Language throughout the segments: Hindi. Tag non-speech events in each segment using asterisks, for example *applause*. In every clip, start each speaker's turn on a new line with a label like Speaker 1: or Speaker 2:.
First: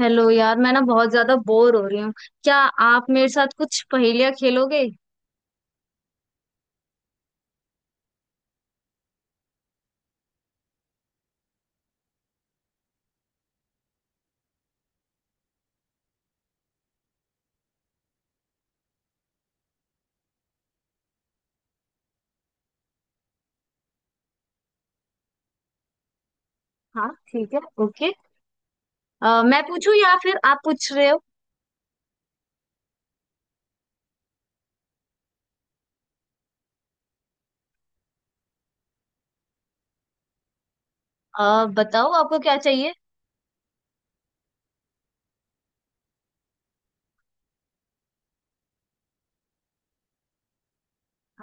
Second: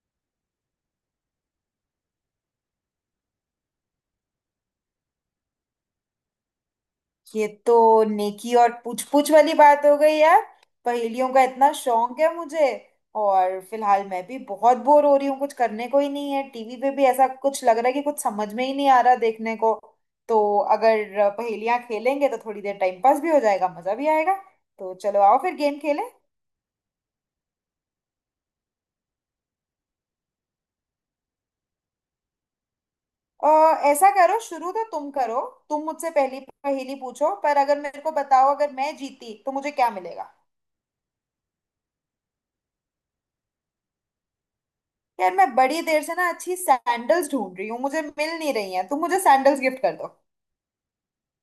Speaker 1: हेलो यार, मैं ना बहुत ज्यादा बोर हो रही हूँ। क्या आप मेरे साथ कुछ पहेलियाँ खेलोगे?
Speaker 2: ये तो नेकी और पूछ पूछ वाली बात हो गई यार। पहेलियों का इतना शौक है मुझे। और फिलहाल मैं भी बहुत बोर हो रही हूँ, कुछ करने को ही नहीं है। टीवी पे भी ऐसा कुछ लग रहा है कि कुछ समझ में ही नहीं आ रहा देखने को। तो अगर पहेलियाँ खेलेंगे तो थोड़ी देर टाइम पास भी हो जाएगा, मजा भी आएगा। तो चलो आओ फिर गेम खेलें।
Speaker 1: हाँ ठीक है, ओके। मैं पूछूं या फिर आप पूछ रहे हो?
Speaker 2: अ, ऐसा करो, शुरू तो तुम करो। तुम मुझसे पहली पहेली पूछो, पर अगर मेरे को बताओ, अगर मैं जीती तो मुझे क्या मिलेगा।
Speaker 1: बताओ आपको क्या चाहिए।
Speaker 2: यार, मैं बड़ी देर से ना अच्छी सैंडल्स ढूंढ रही हूँ, मुझे मिल नहीं रही हैं। तुम मुझे सैंडल्स गिफ्ट कर दो।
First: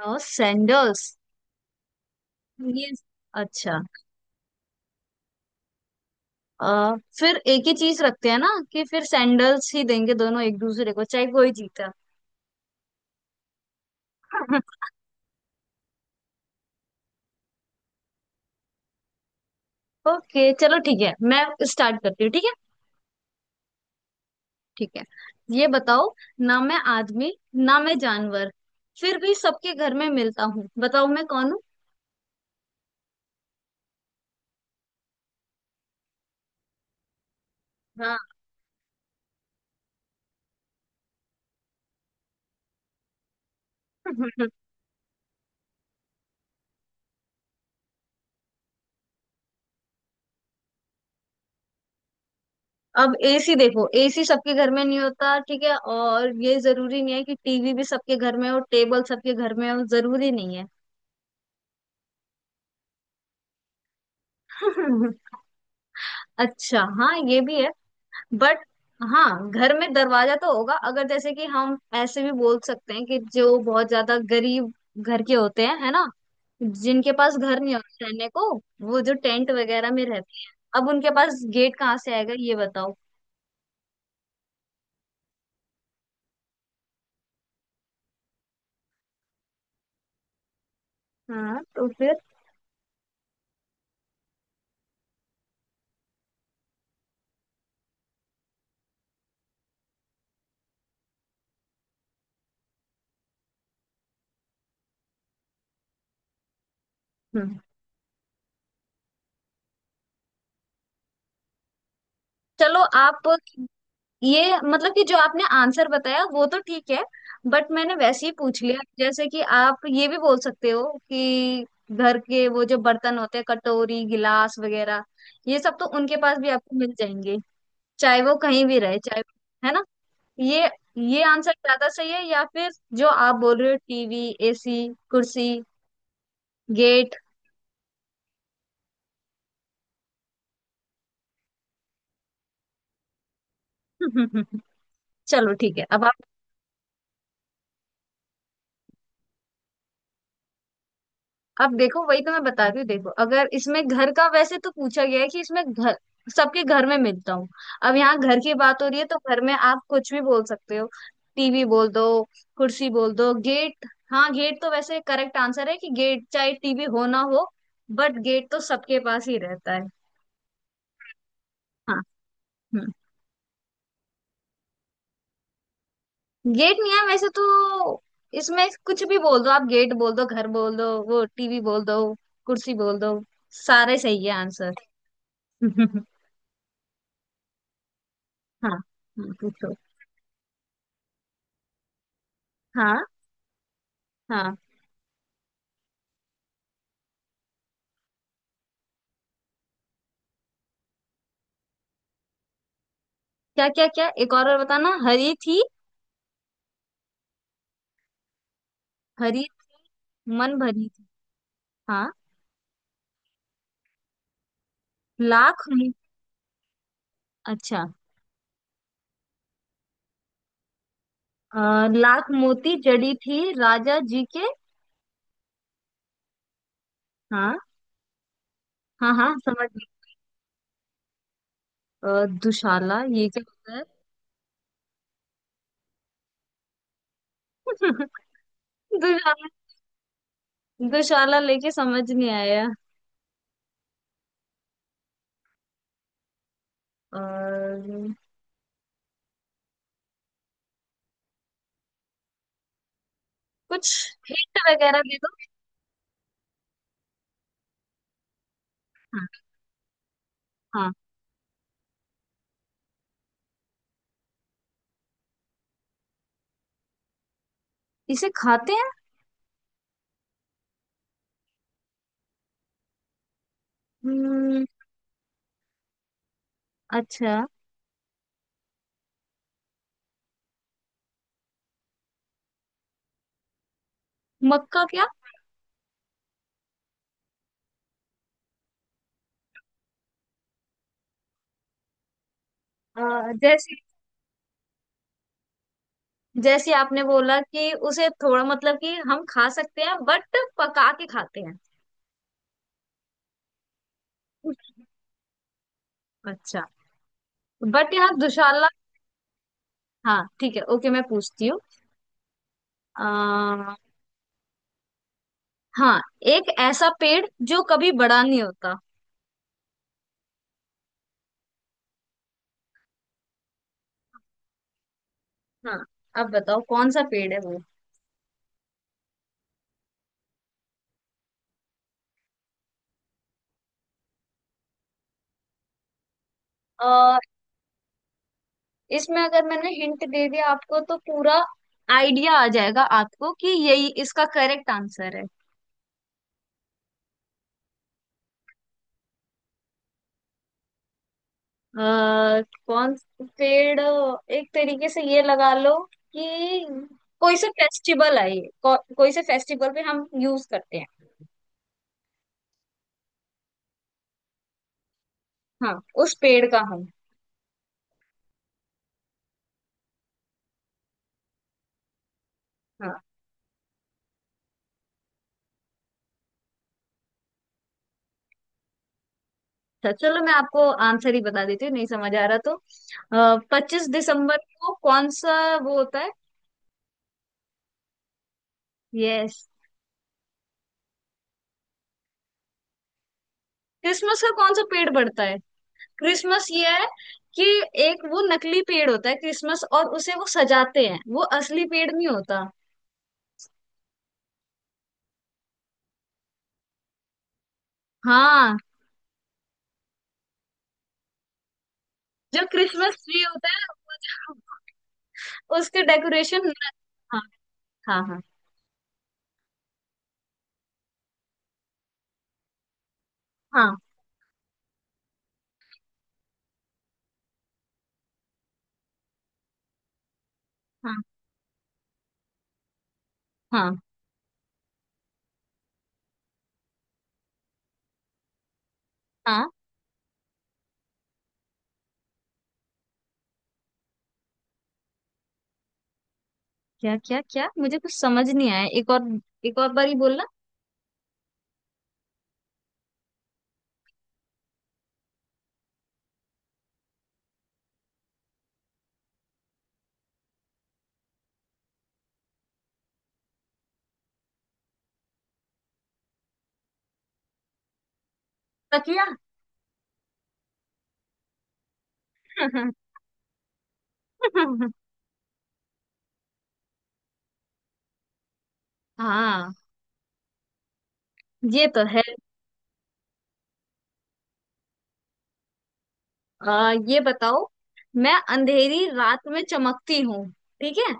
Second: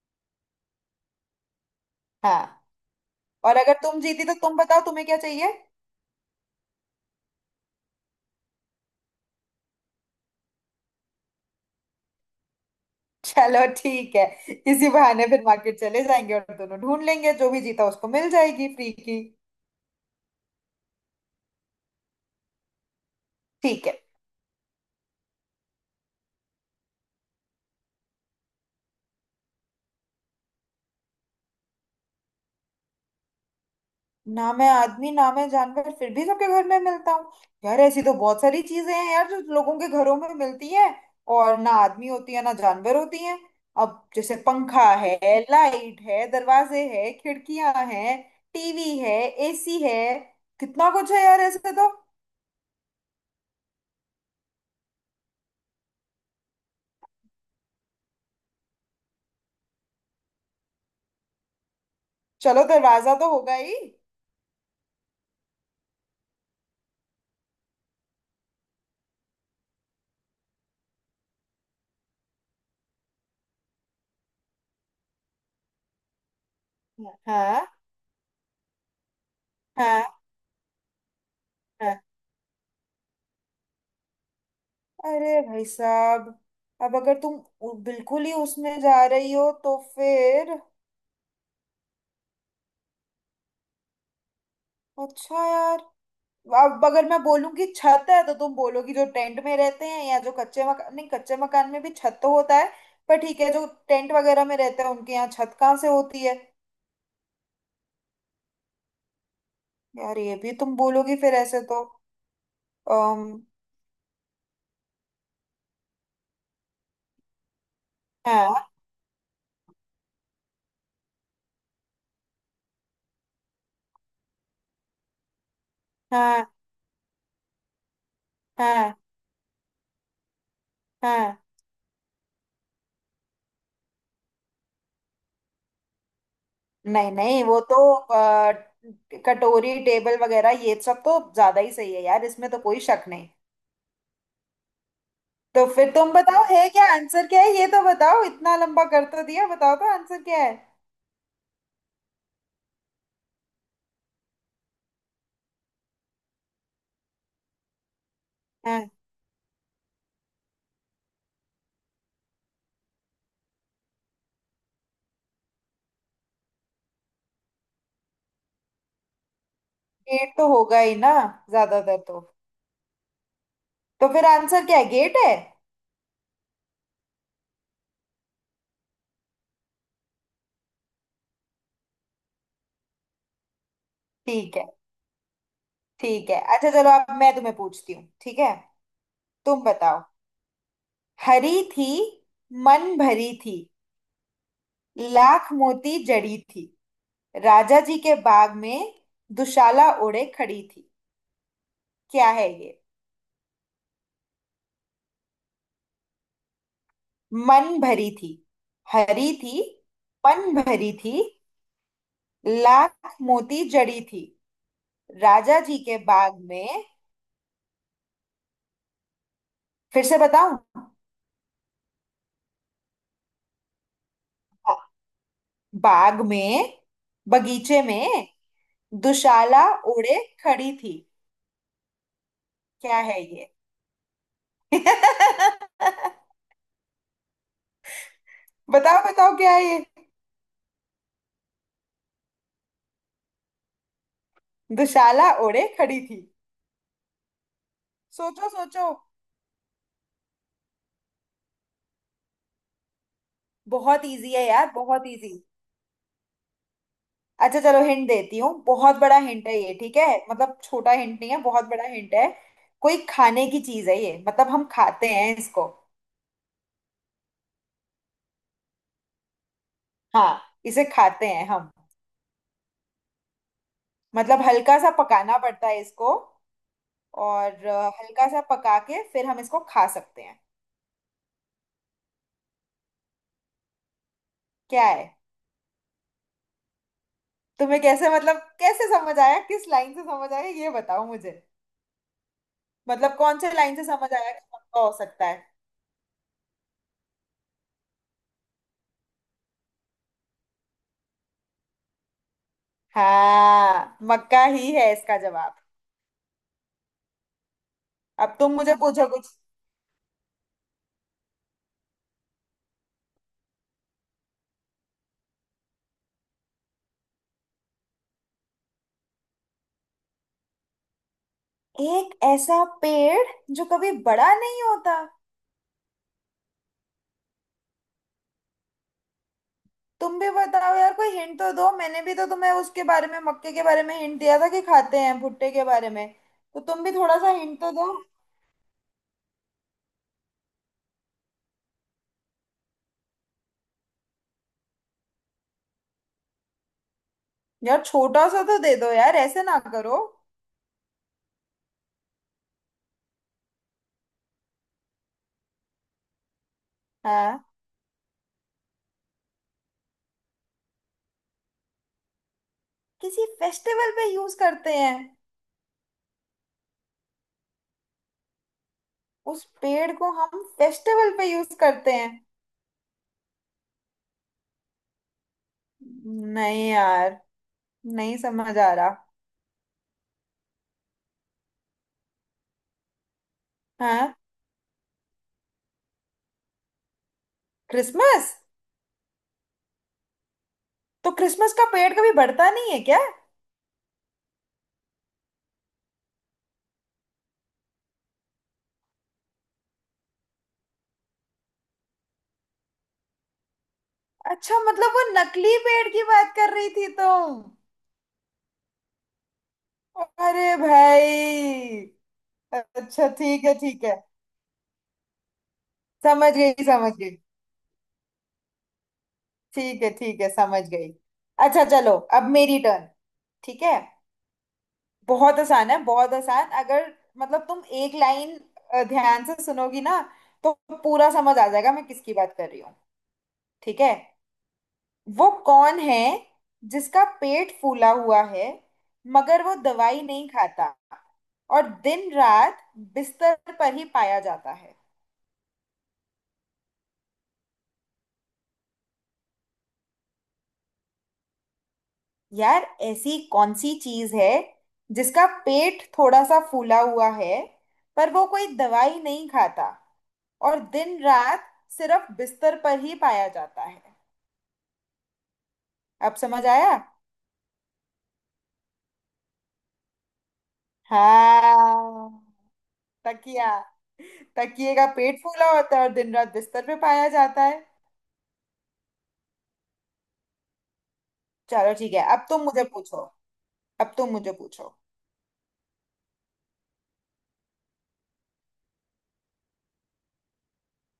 Speaker 1: सैंडल्स?
Speaker 2: हाँ।
Speaker 1: ये?
Speaker 2: और अगर
Speaker 1: अच्छा।
Speaker 2: तुम जीती तो तुम बताओ तुम्हें क्या चाहिए।
Speaker 1: फिर एक ही चीज रखते हैं ना, कि फिर सैंडल्स ही देंगे दोनों एक दूसरे को, चाहे कोई जीता।
Speaker 2: चलो ठीक है।
Speaker 1: *laughs*
Speaker 2: इसी बहाने फिर मार्केट चले जाएंगे और दोनों ढूंढ लेंगे, जो भी जीता उसको मिल जाएगी फ्री की।
Speaker 1: ओके चलो ठीक है, मैं स्टार्ट करती हूँ, ठीक है?
Speaker 2: ठीक है।
Speaker 1: ठीक है। ये बताओ, ना मैं आदमी, ना मैं जानवर, फिर भी सबके घर में मिलता हूँ। बताओ मैं कौन हूँ।
Speaker 2: ना मैं आदमी, ना मैं जानवर, फिर भी सबके घर में मिलता हूँ। यार, ऐसी तो बहुत सारी चीजें हैं यार, जो लोगों के घरों में मिलती है और ना आदमी होती है ना जानवर होती है। अब जैसे
Speaker 1: हम्म,
Speaker 2: पंखा है, लाइट है, दरवाजे है, खिड़कियां हैं, टीवी है, एसी है। कितना कुछ है यार ऐसे तो।
Speaker 1: अब एसी देखो, एसी सबके घर में नहीं होता ठीक है, और ये जरूरी नहीं है कि टीवी भी सबके घर में हो, टेबल सबके घर में हो जरूरी नहीं है।
Speaker 2: चलो दरवाजा तो होगा ही।
Speaker 1: *laughs* अच्छा हाँ, ये भी है। बट हाँ, घर में दरवाजा तो होगा। अगर जैसे कि हम ऐसे भी बोल सकते हैं कि जो बहुत ज्यादा गरीब घर के होते हैं, है ना, जिनके पास घर
Speaker 2: हाँ।
Speaker 1: नहीं होता रहने को, वो जो टेंट वगैरह में
Speaker 2: हाँ।
Speaker 1: रहते हैं, अब उनके पास गेट कहाँ
Speaker 2: हाँ।
Speaker 1: से आएगा ये बताओ।
Speaker 2: अरे भाई साहब, अब अगर तुम बिल्कुल ही उसमें जा रही हो तो फिर।
Speaker 1: हाँ तो फिर।
Speaker 2: अच्छा यार, अब अगर मैं बोलूंगी छत है तो तुम बोलोगी जो टेंट में रहते हैं, या जो कच्चे मकान, नहीं, कच्चे मकान में भी छत तो होता है। पर ठीक है, जो टेंट वगैरह में रहते हैं उनके यहाँ छत कहाँ से होती है।
Speaker 1: हम्म,
Speaker 2: यार ये भी तुम बोलोगी फिर ऐसे तो।
Speaker 1: चलो
Speaker 2: अम,
Speaker 1: आप। ये मतलब कि जो आपने आंसर बताया वो तो ठीक है, बट मैंने वैसे ही
Speaker 2: हाँ।
Speaker 1: पूछ लिया, जैसे कि आप ये भी बोल सकते हो कि घर के वो जो बर्तन होते हैं, कटोरी गिलास वगैरह, ये सब तो उनके पास
Speaker 2: हाँ।
Speaker 1: भी आपको मिल जाएंगे, चाहे वो कहीं भी
Speaker 2: हाँ।
Speaker 1: रहे चाहे, है ना। ये ये
Speaker 2: हाँ।
Speaker 1: आंसर ज्यादा सही है या फिर जो आप बोल रहे हो, टीवी एसी कुर्सी
Speaker 2: नहीं
Speaker 1: गेट?
Speaker 2: नहीं, वो तो कटोरी, टेबल वगैरह ये सब तो ज्यादा ही सही है यार, इसमें तो कोई शक नहीं।
Speaker 1: *laughs* चलो
Speaker 2: तो
Speaker 1: ठीक है।
Speaker 2: फिर तुम बताओ है क्या आंसर, क्या है ये तो बताओ, इतना लंबा कर तो दिया, बताओ तो आंसर क्या है।
Speaker 1: अब देखो, वही तो मैं बता रही हूँ। देखो अगर इसमें घर का, वैसे तो पूछा गया है कि इसमें घर, सबके घर में मिलता हूँ। अब यहाँ घर की बात हो
Speaker 2: हाँ।
Speaker 1: रही है तो घर में आप कुछ भी बोल सकते हो। टीवी बोल दो, कुर्सी बोल दो, गेट। हाँ, गेट तो वैसे करेक्ट आंसर है कि गेट, चाहे टीवी हो ना हो, बट गेट तो सबके पास ही रहता है।
Speaker 2: गेट तो होगा ही ना, ज्यादातर
Speaker 1: हाँ।
Speaker 2: तो।
Speaker 1: हम्म।
Speaker 2: तो फिर आंसर क्या है, गेट है?
Speaker 1: गेट नहीं है वैसे तो, इसमें कुछ भी बोल दो आप, गेट बोल दो, घर बोल दो, वो टीवी बोल दो, कुर्सी बोल दो, सारे सही है
Speaker 2: ठीक है।
Speaker 1: आंसर। *laughs* हाँ।
Speaker 2: ठीक है, अच्छा चलो अब मैं तुम्हें पूछती हूँ, ठीक है?
Speaker 1: हाँ,
Speaker 2: तुम
Speaker 1: पूछो।
Speaker 2: बताओ। हरी थी, मन
Speaker 1: हाँ।
Speaker 2: भरी थी,
Speaker 1: हाँ।
Speaker 2: लाख मोती जड़ी थी, राजा जी के बाग में दुशाला ओढ़े खड़ी थी। क्या है ये?
Speaker 1: क्या क्या क्या, एक और बार बताना। हरी थी।
Speaker 2: मन भरी थी। हरी
Speaker 1: हरी।
Speaker 2: थी, मन
Speaker 1: मन भरी
Speaker 2: भरी
Speaker 1: थी।
Speaker 2: थी।
Speaker 1: हाँ।
Speaker 2: लाख मोती जड़ी थी, राजा
Speaker 1: लाख
Speaker 2: जी
Speaker 1: मो-।
Speaker 2: के बाग में।
Speaker 1: अच्छा।
Speaker 2: फिर से बताऊं?
Speaker 1: लाख मोती जड़ी थी राजा जी के।
Speaker 2: बाग में,
Speaker 1: हाँ,
Speaker 2: बगीचे में।
Speaker 1: हाँ हाँ,
Speaker 2: दुशाला
Speaker 1: समझ गई।
Speaker 2: ओढ़े खड़ी थी। क्या
Speaker 1: दुशाला
Speaker 2: है
Speaker 1: ये क्या
Speaker 2: ये?
Speaker 1: होता है?
Speaker 2: *laughs*
Speaker 1: *laughs*
Speaker 2: बताओ बताओ,
Speaker 1: दुशाला,
Speaker 2: क्या है ये?
Speaker 1: दुशाला लेके समझ नहीं आया।
Speaker 2: दुशाला ओढ़े खड़ी थी।
Speaker 1: और
Speaker 2: सोचो सोचो।
Speaker 1: कुछ?
Speaker 2: बहुत इजी है
Speaker 1: हिंट
Speaker 2: यार,
Speaker 1: वगैरह
Speaker 2: बहुत
Speaker 1: दे
Speaker 2: इजी।
Speaker 1: दो।
Speaker 2: अच्छा चलो हिंट देती हूँ। बहुत बड़ा
Speaker 1: हाँ।
Speaker 2: हिंट है ये, ठीक है, मतलब छोटा
Speaker 1: हाँ।
Speaker 2: हिंट नहीं है, बहुत बड़ा हिंट है। कोई खाने की चीज है ये, मतलब हम खाते हैं इसको।
Speaker 1: इसे खाते हैं?
Speaker 2: हाँ, इसे खाते हैं हम। मतलब
Speaker 1: हम्म,
Speaker 2: हल्का सा पकाना पड़ता है इसको।
Speaker 1: अच्छा।
Speaker 2: और हल्का सा पका के फिर हम इसको खा सकते हैं। क्या
Speaker 1: मक्का
Speaker 2: है?
Speaker 1: क्या?
Speaker 2: तुम्हें कैसे, मतलब कैसे समझ आया, किस लाइन से समझ आया, ये बताओ मुझे। मतलब कौन से
Speaker 1: जैसे,
Speaker 2: लाइन से समझ आया कि मक्का हो सकता है?
Speaker 1: जैसे आपने बोला कि उसे थोड़ा मतलब कि हम खा सकते हैं बट पका के खाते हैं।
Speaker 2: हाँ, मक्का ही है इसका जवाब।
Speaker 1: अच्छा। बट यहाँ
Speaker 2: अब तुम
Speaker 1: दुशाला।
Speaker 2: मुझे पूछो कुछ।
Speaker 1: हाँ ठीक है, ओके, मैं पूछती हूँ। अह, हाँ। एक ऐसा पेड़ जो कभी बड़ा नहीं होता।
Speaker 2: एक ऐसा पेड़ जो कभी बड़ा नहीं होता।
Speaker 1: हाँ। अब बताओ कौन सा पेड़ है वो।
Speaker 2: तुम भी बताओ यार, कोई हिंट तो दो। मैंने भी तो तुम्हें उसके बारे में, मक्के के बारे में हिंट दिया था कि खाते हैं, भुट्टे के बारे में। तो तुम भी थोड़ा
Speaker 1: अह,
Speaker 2: सा हिंट तो दो।
Speaker 1: इसमें अगर मैंने हिंट दे दिया आपको, तो पूरा आइडिया आ जाएगा आपको कि यही इसका करेक्ट आंसर है।
Speaker 2: यार छोटा सा तो दे दो यार, ऐसे ना करो।
Speaker 1: कौन पेड़? एक तरीके से ये लगा लो कि कोई
Speaker 2: हाँ।
Speaker 1: सा फेस्टिवल है ये को, कोई से फेस्टिवल पे हम यूज करते हैं।
Speaker 2: किसी फेस्टिवल पे यूज करते हैं?
Speaker 1: हाँ, उस पेड़ का हम।
Speaker 2: उस पेड़ को हम फेस्टिवल पे यूज करते हैं?
Speaker 1: हाँ।
Speaker 2: नहीं यार, नहीं समझ आ रहा।
Speaker 1: अच्छा चलो, मैं आपको आंसर ही बता देती हूँ, नहीं समझ आ रहा तो। पच्चीस
Speaker 2: हाँ।
Speaker 1: दिसंबर को कौन सा वो होता है?
Speaker 2: क्रिसमस।
Speaker 1: यस।
Speaker 2: तो क्रिसमस का पेड़ कभी बढ़ता नहीं है क्या?
Speaker 1: क्रिसमस का कौन सा पेड़ बढ़ता है? क्रिसमस ये है कि एक वो नकली पेड़ होता है क्रिसमस, और उसे वो सजाते हैं, वो असली पेड़ नहीं होता।
Speaker 2: अच्छा, मतलब वो नकली पेड़ की बात कर रही थी तुम।
Speaker 1: हाँ,
Speaker 2: अरे भाई।
Speaker 1: जो क्रिसमस
Speaker 2: अच्छा
Speaker 1: ट्री
Speaker 2: ठीक
Speaker 1: होता
Speaker 2: है
Speaker 1: है,
Speaker 2: ठीक है,
Speaker 1: वो जो उसके
Speaker 2: समझ
Speaker 1: डेकोरेशन।
Speaker 2: गई समझ गई।
Speaker 1: हाँ। हाँ हाँ।
Speaker 2: ठीक है ठीक है, समझ गई। अच्छा चलो अब मेरी टर्न। ठीक
Speaker 1: हाँ।
Speaker 2: है। बहुत आसान है, बहुत आसान। अगर मतलब तुम एक लाइन ध्यान से सुनोगी ना, तो
Speaker 1: हाँ।
Speaker 2: पूरा समझ आ जाएगा मैं किसकी बात कर रही हूँ।
Speaker 1: हाँ।
Speaker 2: ठीक है। वो कौन है जिसका पेट फूला हुआ है, मगर
Speaker 1: हाँ।
Speaker 2: वो दवाई नहीं खाता, और दिन रात बिस्तर पर ही पाया जाता है?
Speaker 1: क्या क्या क्या, मुझे कुछ समझ नहीं आया, एक और, एक और बार ही बोलना।
Speaker 2: यार, ऐसी कौन सी चीज है जिसका पेट थोड़ा सा फूला हुआ है, पर वो कोई दवाई नहीं खाता, और दिन रात सिर्फ बिस्तर पर ही पाया जाता है? अब समझ आया?
Speaker 1: तकिया।
Speaker 2: हाँ, तकिया।
Speaker 1: *laughs*
Speaker 2: तकिए का पेट फूला होता है और दिन रात बिस्तर पे पाया जाता है।
Speaker 1: हाँ, ये
Speaker 2: चलो
Speaker 1: तो
Speaker 2: ठीक
Speaker 1: है।
Speaker 2: है, अब तुम मुझे पूछो। अब तुम मुझे पूछो।
Speaker 1: आ, ये बताओ, मैं अंधेरी रात में चमकती हूँ, ठीक है,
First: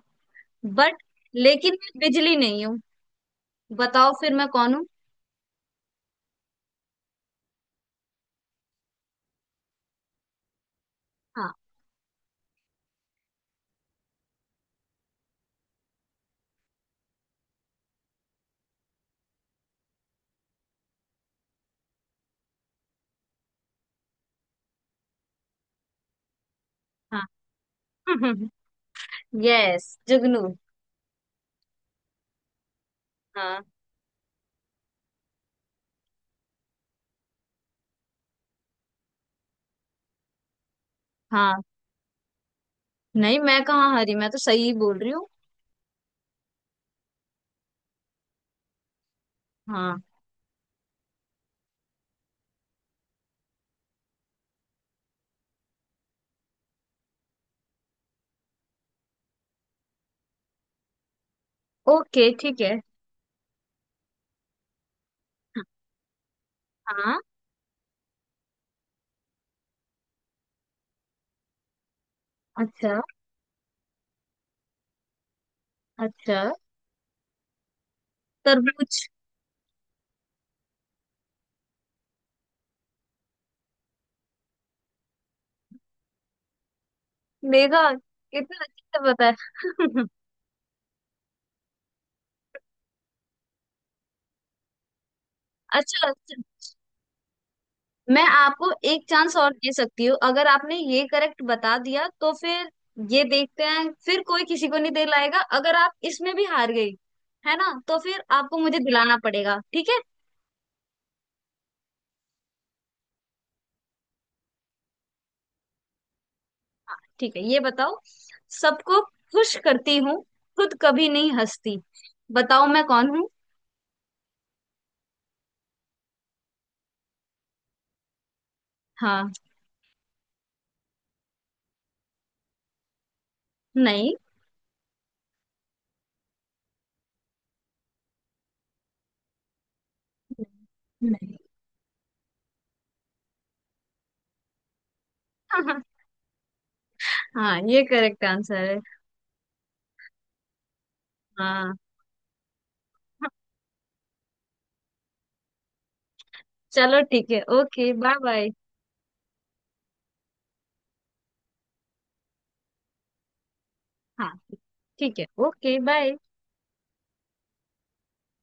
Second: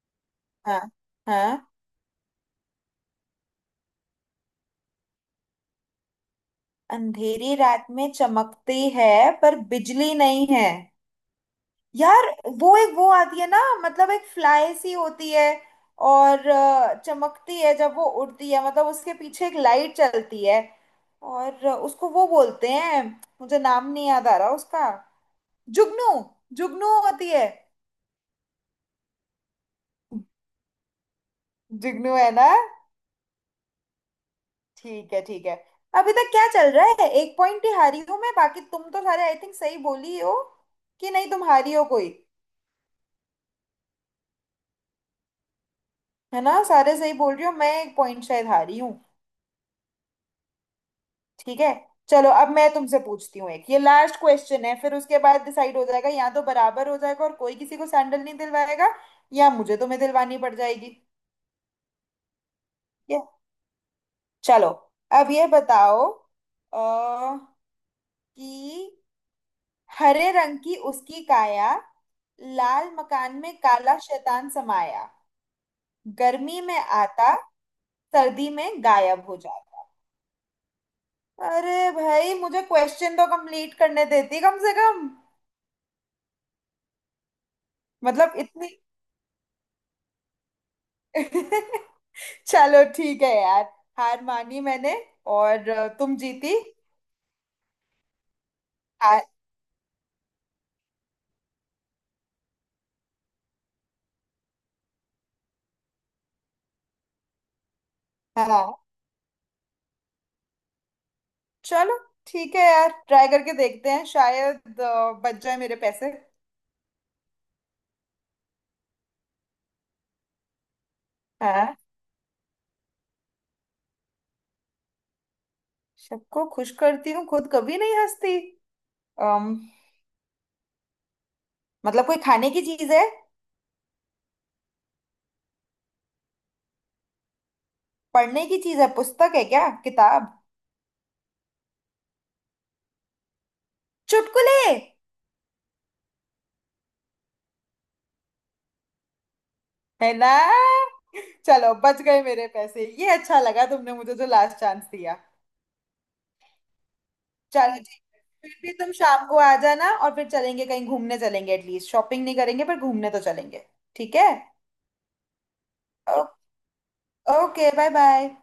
Speaker 2: हाँ।
Speaker 1: बट,
Speaker 2: हाँ।
Speaker 1: लेकिन मैं बिजली नहीं हूँ, बताओ फिर मैं कौन हूँ।
Speaker 2: अंधेरी रात में चमकती है, पर बिजली नहीं है।
Speaker 1: हाँ।
Speaker 2: यार, वो एक वो आती है ना, मतलब एक फ्लाई सी होती है, और चमकती है जब वो उड़ती है, मतलब उसके पीछे एक लाइट चलती है। और उसको वो बोलते हैं, मुझे नाम नहीं याद आ रहा उसका। जुगनू, जुगनू
Speaker 1: हाँ।
Speaker 2: होती है।
Speaker 1: *laughs* यस, जुगनू।
Speaker 2: जुगनू है ना?
Speaker 1: हाँ।
Speaker 2: ठीक है ठीक है। अभी तक क्या चल रहा है, एक पॉइंट ही हारी हूं मैं, बाकी तुम तो सारे आई थिंक सही बोली हो। कि नहीं, तुम
Speaker 1: हाँ,
Speaker 2: हारी हो कोई?
Speaker 1: नहीं, मैं कहाँ हरी, मैं तो सही बोल रही हूँ।
Speaker 2: है ना, सारे सही बोल रही हो, मैं एक पॉइंट शायद हारी हूँ।
Speaker 1: हाँ।
Speaker 2: ठीक है। चलो अब मैं तुमसे पूछती हूँ, एक ये लास्ट क्वेश्चन है। फिर उसके बाद डिसाइड हो जाएगा, या तो बराबर हो जाएगा और कोई किसी को सैंडल नहीं दिलवाएगा, या मुझे तुम्हें दिलवानी पड़ जाएगी।
Speaker 1: ओके ठीक है।
Speaker 2: ठीक है। चलो। अब ये बताओ
Speaker 1: हाँ।
Speaker 2: अ, कि हरे रंग की उसकी काया, लाल
Speaker 1: अच्छा
Speaker 2: मकान में काला शैतान समाया,
Speaker 1: अच्छा।
Speaker 2: गर्मी में आता, सर्दी में
Speaker 1: तरबूज।
Speaker 2: गायब हो जाता। अरे भाई, मुझे क्वेश्चन तो कंप्लीट करने देती कम से कम।
Speaker 1: देखा
Speaker 2: मतलब
Speaker 1: कितना
Speaker 2: इतनी।
Speaker 1: अच्छे से पता है।
Speaker 2: *laughs* चलो ठीक है यार, हार मानी मैंने। और
Speaker 1: *laughs* अच्छा
Speaker 2: तुम
Speaker 1: अच्छा,
Speaker 2: जीती।
Speaker 1: मैं आपको एक
Speaker 2: हार।
Speaker 1: चांस और दे सकती हूँ, अगर आपने ये करेक्ट बता दिया तो फिर, ये देखते हैं, फिर कोई किसी को नहीं दिलाएगा, अगर आप इसमें भी हार गई, है ना, तो फिर आपको
Speaker 2: हाँ
Speaker 1: मुझे दिलाना पड़ेगा, ठीक है।
Speaker 2: चलो ठीक है यार, ट्राई करके देखते हैं, शायद बच जाए मेरे पैसे।
Speaker 1: हाँ ठीक है, ये बताओ, सबको खुश करती हूँ, खुद कभी नहीं
Speaker 2: हाँ।
Speaker 1: हंसती, बताओ मैं कौन हूँ।
Speaker 2: सबको खुश करती हूँ, खुद कभी नहीं हंसती।
Speaker 1: हाँ।
Speaker 2: मतलब कोई खाने की चीज है?
Speaker 1: नहीं।
Speaker 2: पढ़ने की चीज है, पुस्तक है क्या, किताब?
Speaker 1: नहीं।
Speaker 2: चुटकुले।
Speaker 1: *laughs* हाँ, ये करेक्ट आंसर है।
Speaker 2: है ना? चलो
Speaker 1: हाँ।
Speaker 2: बच गए मेरे पैसे। ये अच्छा लगा, तुमने मुझे जो लास्ट चांस दिया।
Speaker 1: चलो ठीक है,
Speaker 2: चलो
Speaker 1: ओके,
Speaker 2: जी।
Speaker 1: Bye bye.
Speaker 2: फिर भी तुम शाम को आ जाना और फिर चलेंगे कहीं घूमने चलेंगे, एटलीस्ट शॉपिंग नहीं करेंगे पर घूमने तो चलेंगे। ठीक है।
Speaker 1: हाँ ठीक है, ओके बाय।
Speaker 2: ओ, ओके बाय बाय।